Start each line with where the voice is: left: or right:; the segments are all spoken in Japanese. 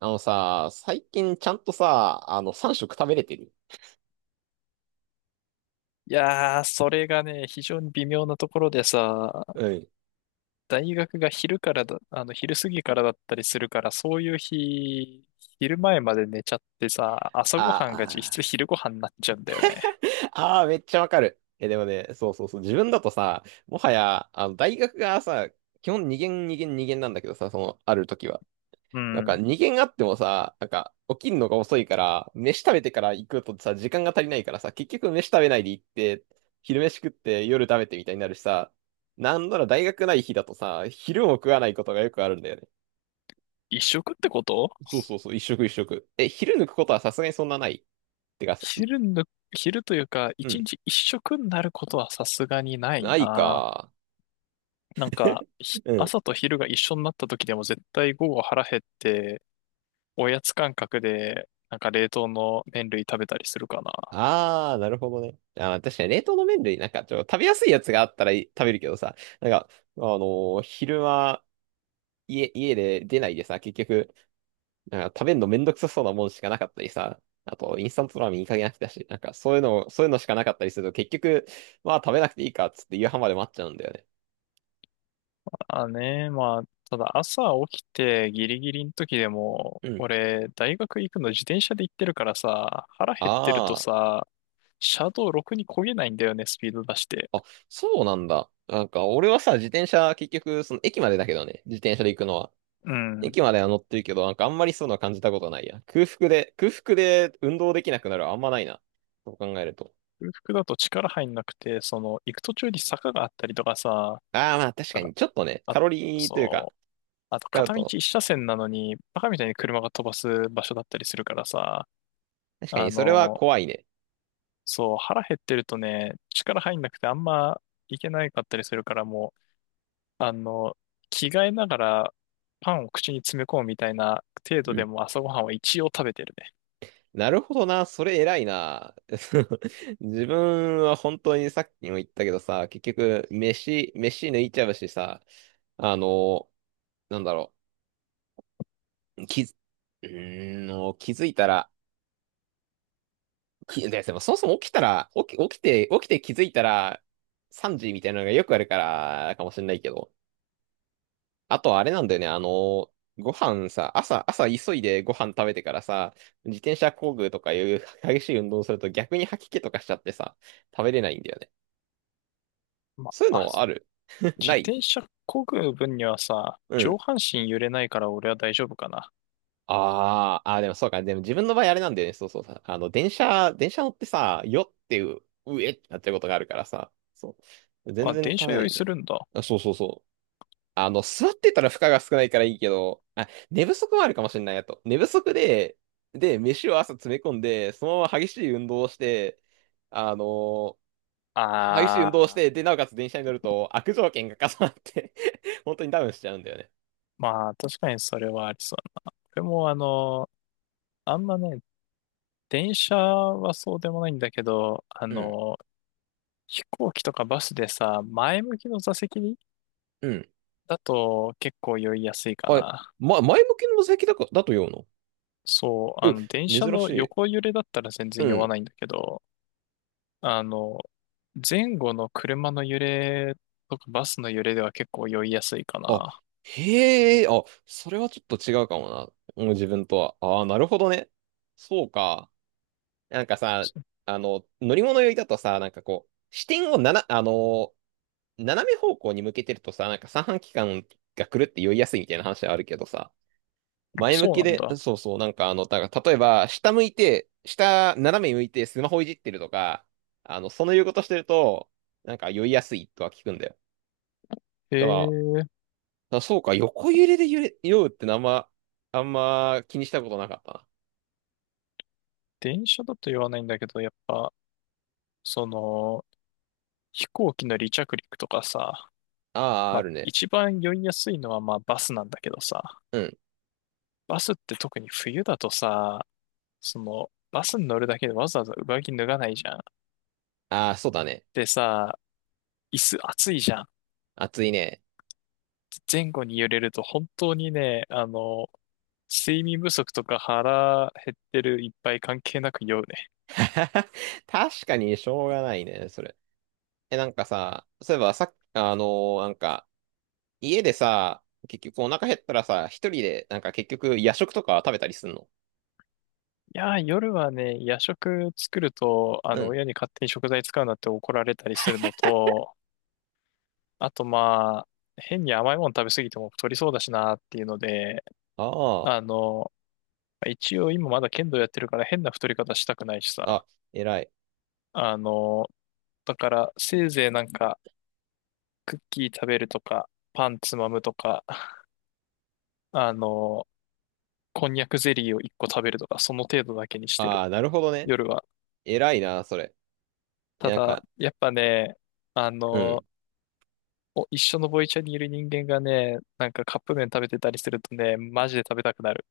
right: あのさ、最近ちゃんとさ、3食食べれてる？
left: いやー、それがね、非常に微妙なところでさ、
right: うん。
left: 大学が昼からだ、昼過ぎからだったりするから、そういう日、昼前まで寝ちゃってさ、朝ごはんが実
right: あ
left: 質
right: ー
left: 昼ごはんになっちゃうんだよ
right: あ
left: ね。
right: ー、ああ、めっちゃわかる。え、でもね、そうそうそう、自分だとさ、もはや、大学がさ、基本2限2限2限なんだけどさ、その、ある時は。
left: う
right: なんか
left: ん。
right: 2限あってもさ、なんか、起きるのが遅いから、飯食べてから行くとさ、時間が足りないからさ、結局飯食べないで行って、昼飯食って夜食べてみたいになるしさ、なんなら大学ない日だとさ、昼も食わないことがよくあるんだよね。
left: 一食ってこと？
right: そうそうそう、一食一食。え、昼抜くことはさすがにそんなない。てか、
left: 昼の、昼というか、
right: う
left: 一
right: ん。
left: 日一食になることはさすがにない
right: ない
left: な。
right: か。
left: なんか、
right: うん。
left: 朝と昼が一緒になった時でも絶対午後腹減って、おやつ感覚で、なんか冷凍の麺類食べたりするかな。
right: あー、なるほどね。あー、確かに冷凍の麺類、なんか食べやすいやつがあったらい食べるけどさ、なんか、あの昼間、家で出ないでさ、結局、なんか食べるのめんどくさそうなもんしかなかったりさ、あと、インスタントラーメンいい加減飽きたし、なんかそういうのしかなかったりすると、結局、まあ食べなくていいかっつって夕飯まで待っちゃうんだよね。
left: あね、まあ、ただ朝起きてギリギリの時でも、
right: うん。
left: 俺、大学行くの自転車で行ってるからさ、腹減ってると
right: あ
left: さ、車道ろくに漕げないんだよね、スピード出して。
right: あ、そうなんだ。なんか、俺はさ、自転車、結局、駅までだけどね、自転車で行くのは。
left: うん。
right: 駅までは乗ってるけど、なんか、あんまりそういうのは感じたことないや。空腹で運動できなくなるはあんまないな。そう考えると。
left: 空腹だと力入んなくて、その、行く途中に坂があったりとかさ、
right: ああ、まあ、確
left: な
right: か
left: んか、
right: に、ちょっとね、
left: あ、
right: カロリーというか、
left: そう、あと
right: 使う
left: 片道
right: と、
left: 一車線なのに、バカみたいに車が飛ばす場所だったりするからさ、
right: 確か
left: あ
right: に、それは
left: の、
right: 怖いね。
left: そう、腹減ってるとね、力入んなくてあんま行けないかったりするからもう、あの、着替えながらパンを口に詰め込むみたいな程度
right: う
left: で
right: ん。
left: も朝ごはんは一応食べてるね。
right: なるほどな、それ偉いな。自分は本当にさっきも言ったけどさ、結局、飯抜いちゃうしさ、あの、なんだろう。き、うーん、もう気づいたら、でもそもそも起きたら、起きて気づいたら、3時みたいなのがよくあるから、かもしれないけど。あとあれなんだよね、ご飯さ、朝急いでご飯食べてからさ、自転車工具とかいう激しい運動をすると逆に吐き気とかしちゃってさ、食べれないんだよね。
left: ま
right: そういう
left: あ、あ
right: のある？
left: 自
right: ない。
left: 転車漕ぐ分にはさ、
right: う
left: 上
right: ん。
left: 半身揺れないから俺は大丈夫かな。
right: あーあー、でもそうか。でも自分の場合あれなんだよね。そうそうさ。電車乗ってさ、よっていう、うえってなっちゃうことがあるからさ。そう。全
left: あ、
right: 然
left: 電
right: 食
left: 車
right: べな
left: 用
right: い
left: 意
right: んだ
left: す
right: よ。
left: るんだ。
right: あ、そうそうそう。座ってたら負荷が少ないからいいけど、あ、寝不足もあるかもしれないやと。寝不足で、飯を朝詰め込んで、そのまま激しい運動をして、あのー
left: あ
right: で、
left: ー、
right: なおかつ電車に乗ると悪条件が重なって 本当にダウンしちゃうんだよね。
left: まあ確かにそれはありそう。でもあの、あんまね、電車はそうでもないんだけど、
right: うん、
left: 飛行機とかバスでさ、前向きの座席に
right: うん。
left: だと結構酔いやすいか
right: あれ、
left: な。
right: ま、前向きの座席だか、だと言うの
left: そう、あの、電
right: う、
left: 車
right: 珍し
left: の
right: い。
left: 横揺れだったら全然
right: う
left: 酔わ
right: ん。
left: ないんだけど、あの、前後の車の揺れとかバスの揺れでは結構酔いやすいか
right: あ、
left: な。
right: へえ、あ、それはちょっと違うかもな。もう自分とは。ああ、なるほどね。そうか。なんかさ、
left: そ
right: 乗り物酔いだとさ、なんかこう、視点を斜め方向に向けてるとさ、なんか三半規管が狂って酔いやすいみたいな話はあるけどさ、
left: あ
right: 前向
left: そう
right: き
left: なん
right: で、
left: だ。
right: そうそう、なんかだから例えば、下向いて、斜め向いてスマホいじってるとか、その言うことしてると、なんか酔いやすいとは聞くんだよ。
left: へ
right: だから。
left: え、
right: あ、そうか、横揺れで酔うってあんま気にしたことなかったな。
left: 電車だと酔わないんだけど、やっぱ、その、飛行機の離着陸とかさ、
right: ああ、
left: ま
right: あ
left: あ、
right: るね。
left: 一番酔いやすいのはまあバスなんだけどさ、
right: うん。
left: バスって特に冬だとさ、その、バスに乗るだけでわざわざ上着脱がないじゃん。
right: ああ、そうだね。
left: でさ、椅子暑いじゃん。
right: 暑いね。
left: 前後に揺れると本当にね、睡眠不足とか腹減ってるいっぱい関係なく酔うね。
right: 確かにしょうがないね、それ。え、なんかさ、そういえばさっき、なんか、家でさ、結局お腹減ったらさ、一人で、なんか結局夜食とか食べたりすんの？
left: いやー、夜はね、夜食作ると、あ
right: う
left: の、
right: ん。
left: 親に勝手に食材使うなって怒られたりするのと、あとまあ、変に甘いもの食べ過ぎても太りそうだしなっていうので、
right: あ
left: あの、一応今まだ剣道やってるから変な太り方したくないしさ。
right: あ、あ、偉い。
left: あの、だからせいぜいなんかクッキー食べるとか、パンつまむとか、あの、こんにゃくゼリーを1個食べるとか、その程度だけにしてる。
right: ああ、なるほどね。
left: 夜は。
right: 偉いな、それ。え、
left: た
right: なん
left: だ、
right: か、
left: やっぱね、あ
right: うん。
left: の、お一緒のボイチャにいる人間がね、なんかカップ麺食べてたりするとね、マジで食べたくなる。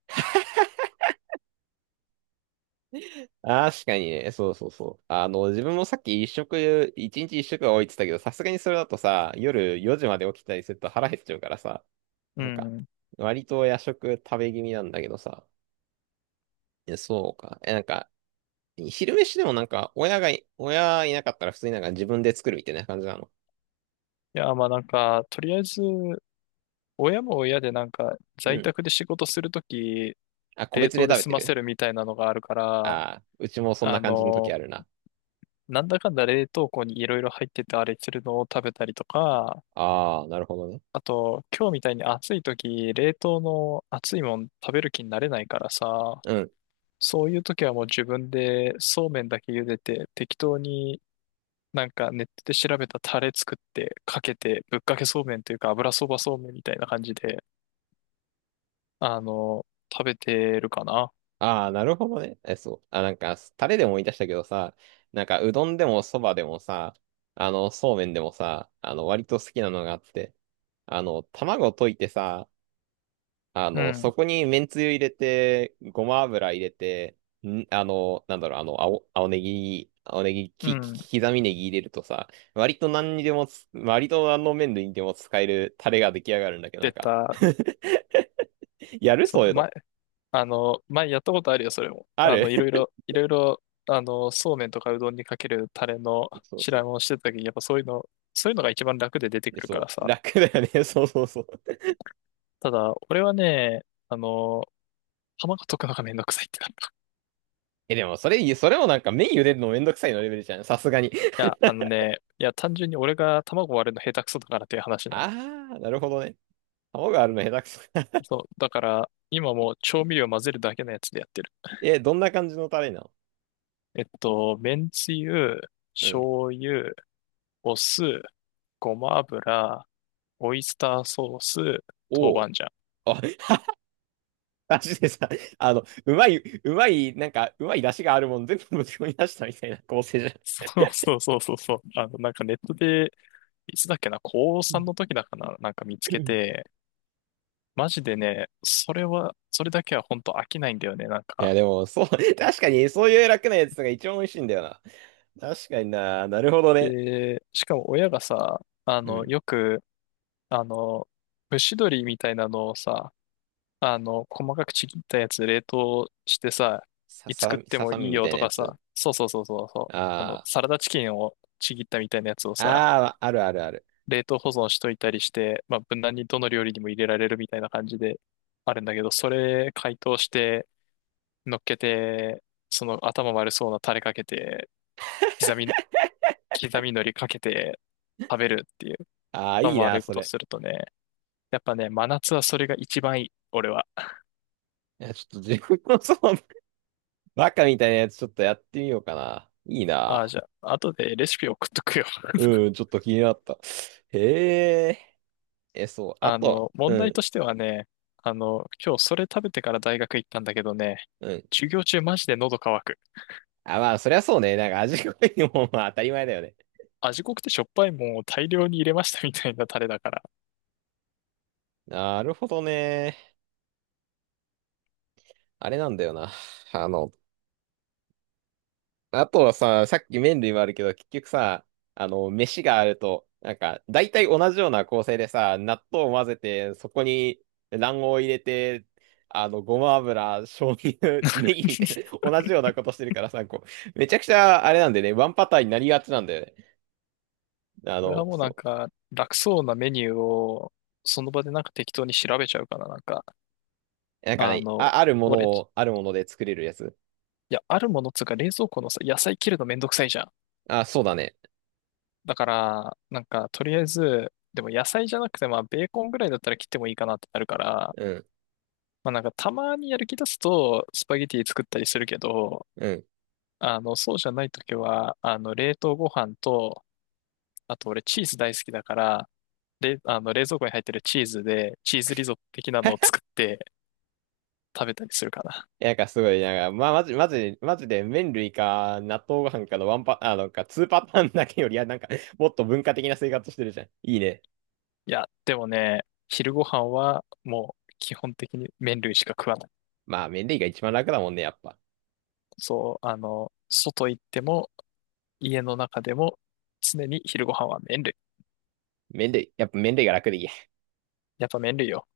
right: 確かにね、そうそうそう。自分もさっき一日一食は多いって言ったけど、さすがにそれだとさ、夜4時まで起きたりすると腹減っちゃうからさ、
left: う
right: なんか、
left: ん。い
right: 割と夜食食べ気味なんだけどさ、え、そうか。え、なんか、昼飯でもなんか、親いなかったら普通になんか自分で作るみたいな感じなの。
left: や、まあなんか、とりあえず、親も親でなんか、
right: う
left: 在
right: ん。
left: 宅で仕事するとき、
right: あ、個
left: 冷
right: 別で
left: 凍で
right: 食べ
left: 済
right: て
left: ませ
right: る？
left: るみたいなのがあるから、
right: ああー、うちもそんな
left: あ
right: 感じの時
left: の
right: あるな。
left: なんだかんだ冷凍庫にいろいろ入っててあれするのを食べたりとか、
right: ああ、なるほどね。
left: あと、今日みたいに暑い時、冷凍の熱いもん食べる気になれないからさ、
right: うん。
left: そういう時はもう自分でそうめんだけ茹でて、適当になんかネットで調べたタレ作ってかけて、ぶっかけそうめんというか油そばそうめんみたいな感じで、あの、食べてるかな。
right: ああ、なるほどね。え、そう。あ、なんか、タレでも思い出したけどさ、なんか、うどんでもそばでもさ、そうめんでもさ、割と好きなのがあって、卵溶いてさ、
left: うん、
right: そこにめんつゆ入れて、ごま油入れて、なんだろう、青ネギ、
left: うん。
right: 刻みネギ入れるとさ、割と何の麺類にでも使えるタレが出来上がるんだけど、な
left: 出
right: んか
left: た、
right: やる
left: そ
right: そ
left: う、
right: ういうの？
left: 前前やったことあるよ、それも。
right: あ
left: あの、いろ
right: る。
left: いろ、いろいろ、そうめんとかうどんにかけるタレの
right: そう
left: 調
right: そ
left: べ
right: う。
left: をしてた時、やっぱそういうのが一番楽で出て
right: え
left: くるか
right: そう、
left: らさ。
right: 楽だよね。そうそうそう。
left: ただ、俺はね、あの、卵溶くのがめんどくさいってなる。
right: え、でもそれもなんか麺茹でるのめんどくさいのレベルじゃん。さすがに。
left: い や、あのね、いや、単純に俺が卵割るの下手くそだからっていう話なの。
right: あー、なるほどね。卵あるの下手くそ。
left: そう、だから、今もう調味料混ぜるだけのやつでやってる。
right: え、どんな感じのタレなの？
left: えっと、めんつゆ、
right: うん。
left: 醤油、お酢、ごま油、オイスターソース、豆
right: お
left: 板
right: お。
left: 醤。
right: あ、マジでさ、うまい、うまい、なんか、うまい出汁があるもん全部ぶち込み出したみたいな構成じゃん。
left: そうそうそうそうそう。あの、なんかネットで、いつだっけな、高
right: う
left: さ
right: ん。
left: んの時だかな、なんか見つけ て、マジでね、それは、それだけは本当飽きないんだよね、なん
right: いや、
left: か。
right: でも、そう、確かに、そういう楽なやつが一番美味しいんだよな。確かにな、なるほどね。
left: で、しかも親がさ、あ
right: う
left: の、
right: ん。
left: よく、あの、蒸し鶏みたいなのをさ、細かくちぎったやつ冷凍してさ、
right: さ
left: いつ食
right: さ
left: っ
right: み、
left: て
right: さ
left: も
right: さ
left: い
right: み
left: い
right: み
left: よ
right: たいな
left: と
right: や
left: か
right: つ。
left: さ、そうそうそうそうそう、
right: あ
left: サラダチキンをちぎったみたいなやつをさ、
right: あ、ああ、あるあるある。
left: 冷凍保存しといたりして、まあ、無難にどの料理にも入れられるみたいな感じであるんだけど、それ解凍して乗っけて、その頭悪そうなタレかけて、刻み、刻み海苔かけて食べるっていう、
right: ああ、いい
left: 頭
right: な、
left: 悪いこ
right: そ
left: と
right: れ。
left: するとね、やっぱね、真夏はそれが一番いい、俺は。
right: いや、ちょっと自分の バカみたいなやつちょっとやってみようかな。いい
left: ああ、
right: な。
left: じゃあ、後でレシピ送っとくよ。
right: うん、ちょっと気になった。へえ。え、そう。あ
left: あ
right: と、
left: の、問
right: う
left: 題と
right: ん、
left: してはね、あの、今日それ食べてから大学行ったんだけどね、
right: うん。
left: 授業中マジで喉乾く。
right: あ、まあ、そりゃそうね。なんか味濃いのも、まあ、当たり前だよね。
left: 味濃くてしょっぱいもんを大量に入れましたみたいなタレだから。
right: なるほどね。あれなんだよな。あの、あとはさ、さっき麺類もあるけど、結局さ、飯があると、なんか、大体同じような構成でさ、納豆を混ぜて、そこに卵黄を入れて、ごま油、醤油、ネギみたい な、同じようなことしてるからさ、こう、めちゃくちゃ、あれなんでね、ワンパターンになりがちなんだよね。
left: これはもうなん
right: そ
left: か、楽そうなメニューを、その場でなんか適当に調べちゃうかな、なんか。
right: う。なんか
left: あ
right: ね、
left: の、
right: あ、あるもの
left: 俺、
right: を、あるもので作れるやつ。
left: いや、あるものっつうか冷蔵庫のさ、野菜切るのめんどくさいじゃん。
right: あ、そうだね。
left: だから、なんか、とりあえず、でも野菜じゃなくて、まあ、ベーコンぐらいだったら切ってもいいかなってなるから、
right: うん。
left: まあ、なんか、たまにやる気出すと、スパゲティ作ったりするけど、
right: うん。
left: あの、そうじゃないときは、あの、冷凍ご飯と、あと俺チーズ大好きだから、れ、あの、冷蔵庫に入ってるチーズで、チーズリゾット的なのを作って食べたりするかな。
right: いや、なんかすごい、なんか、まあ、マジ、マジ、マジで麺類か納豆ご飯かのワンパ、あ、なんか2パターンだけより、いや、なんか、もっと文化的な生活してるじゃん。いいね。
left: いや、でもね、昼ご飯は、もう、基本的に麺類しか食わない。
right: まあ、麺類が一番楽だもんね、やっぱ。
left: そう、あの、外行っても、家の中でも常に昼ご飯は麺類。
right: 麺類、やっぱ麺類が楽でいいや。
left: やっぱ麺類よ。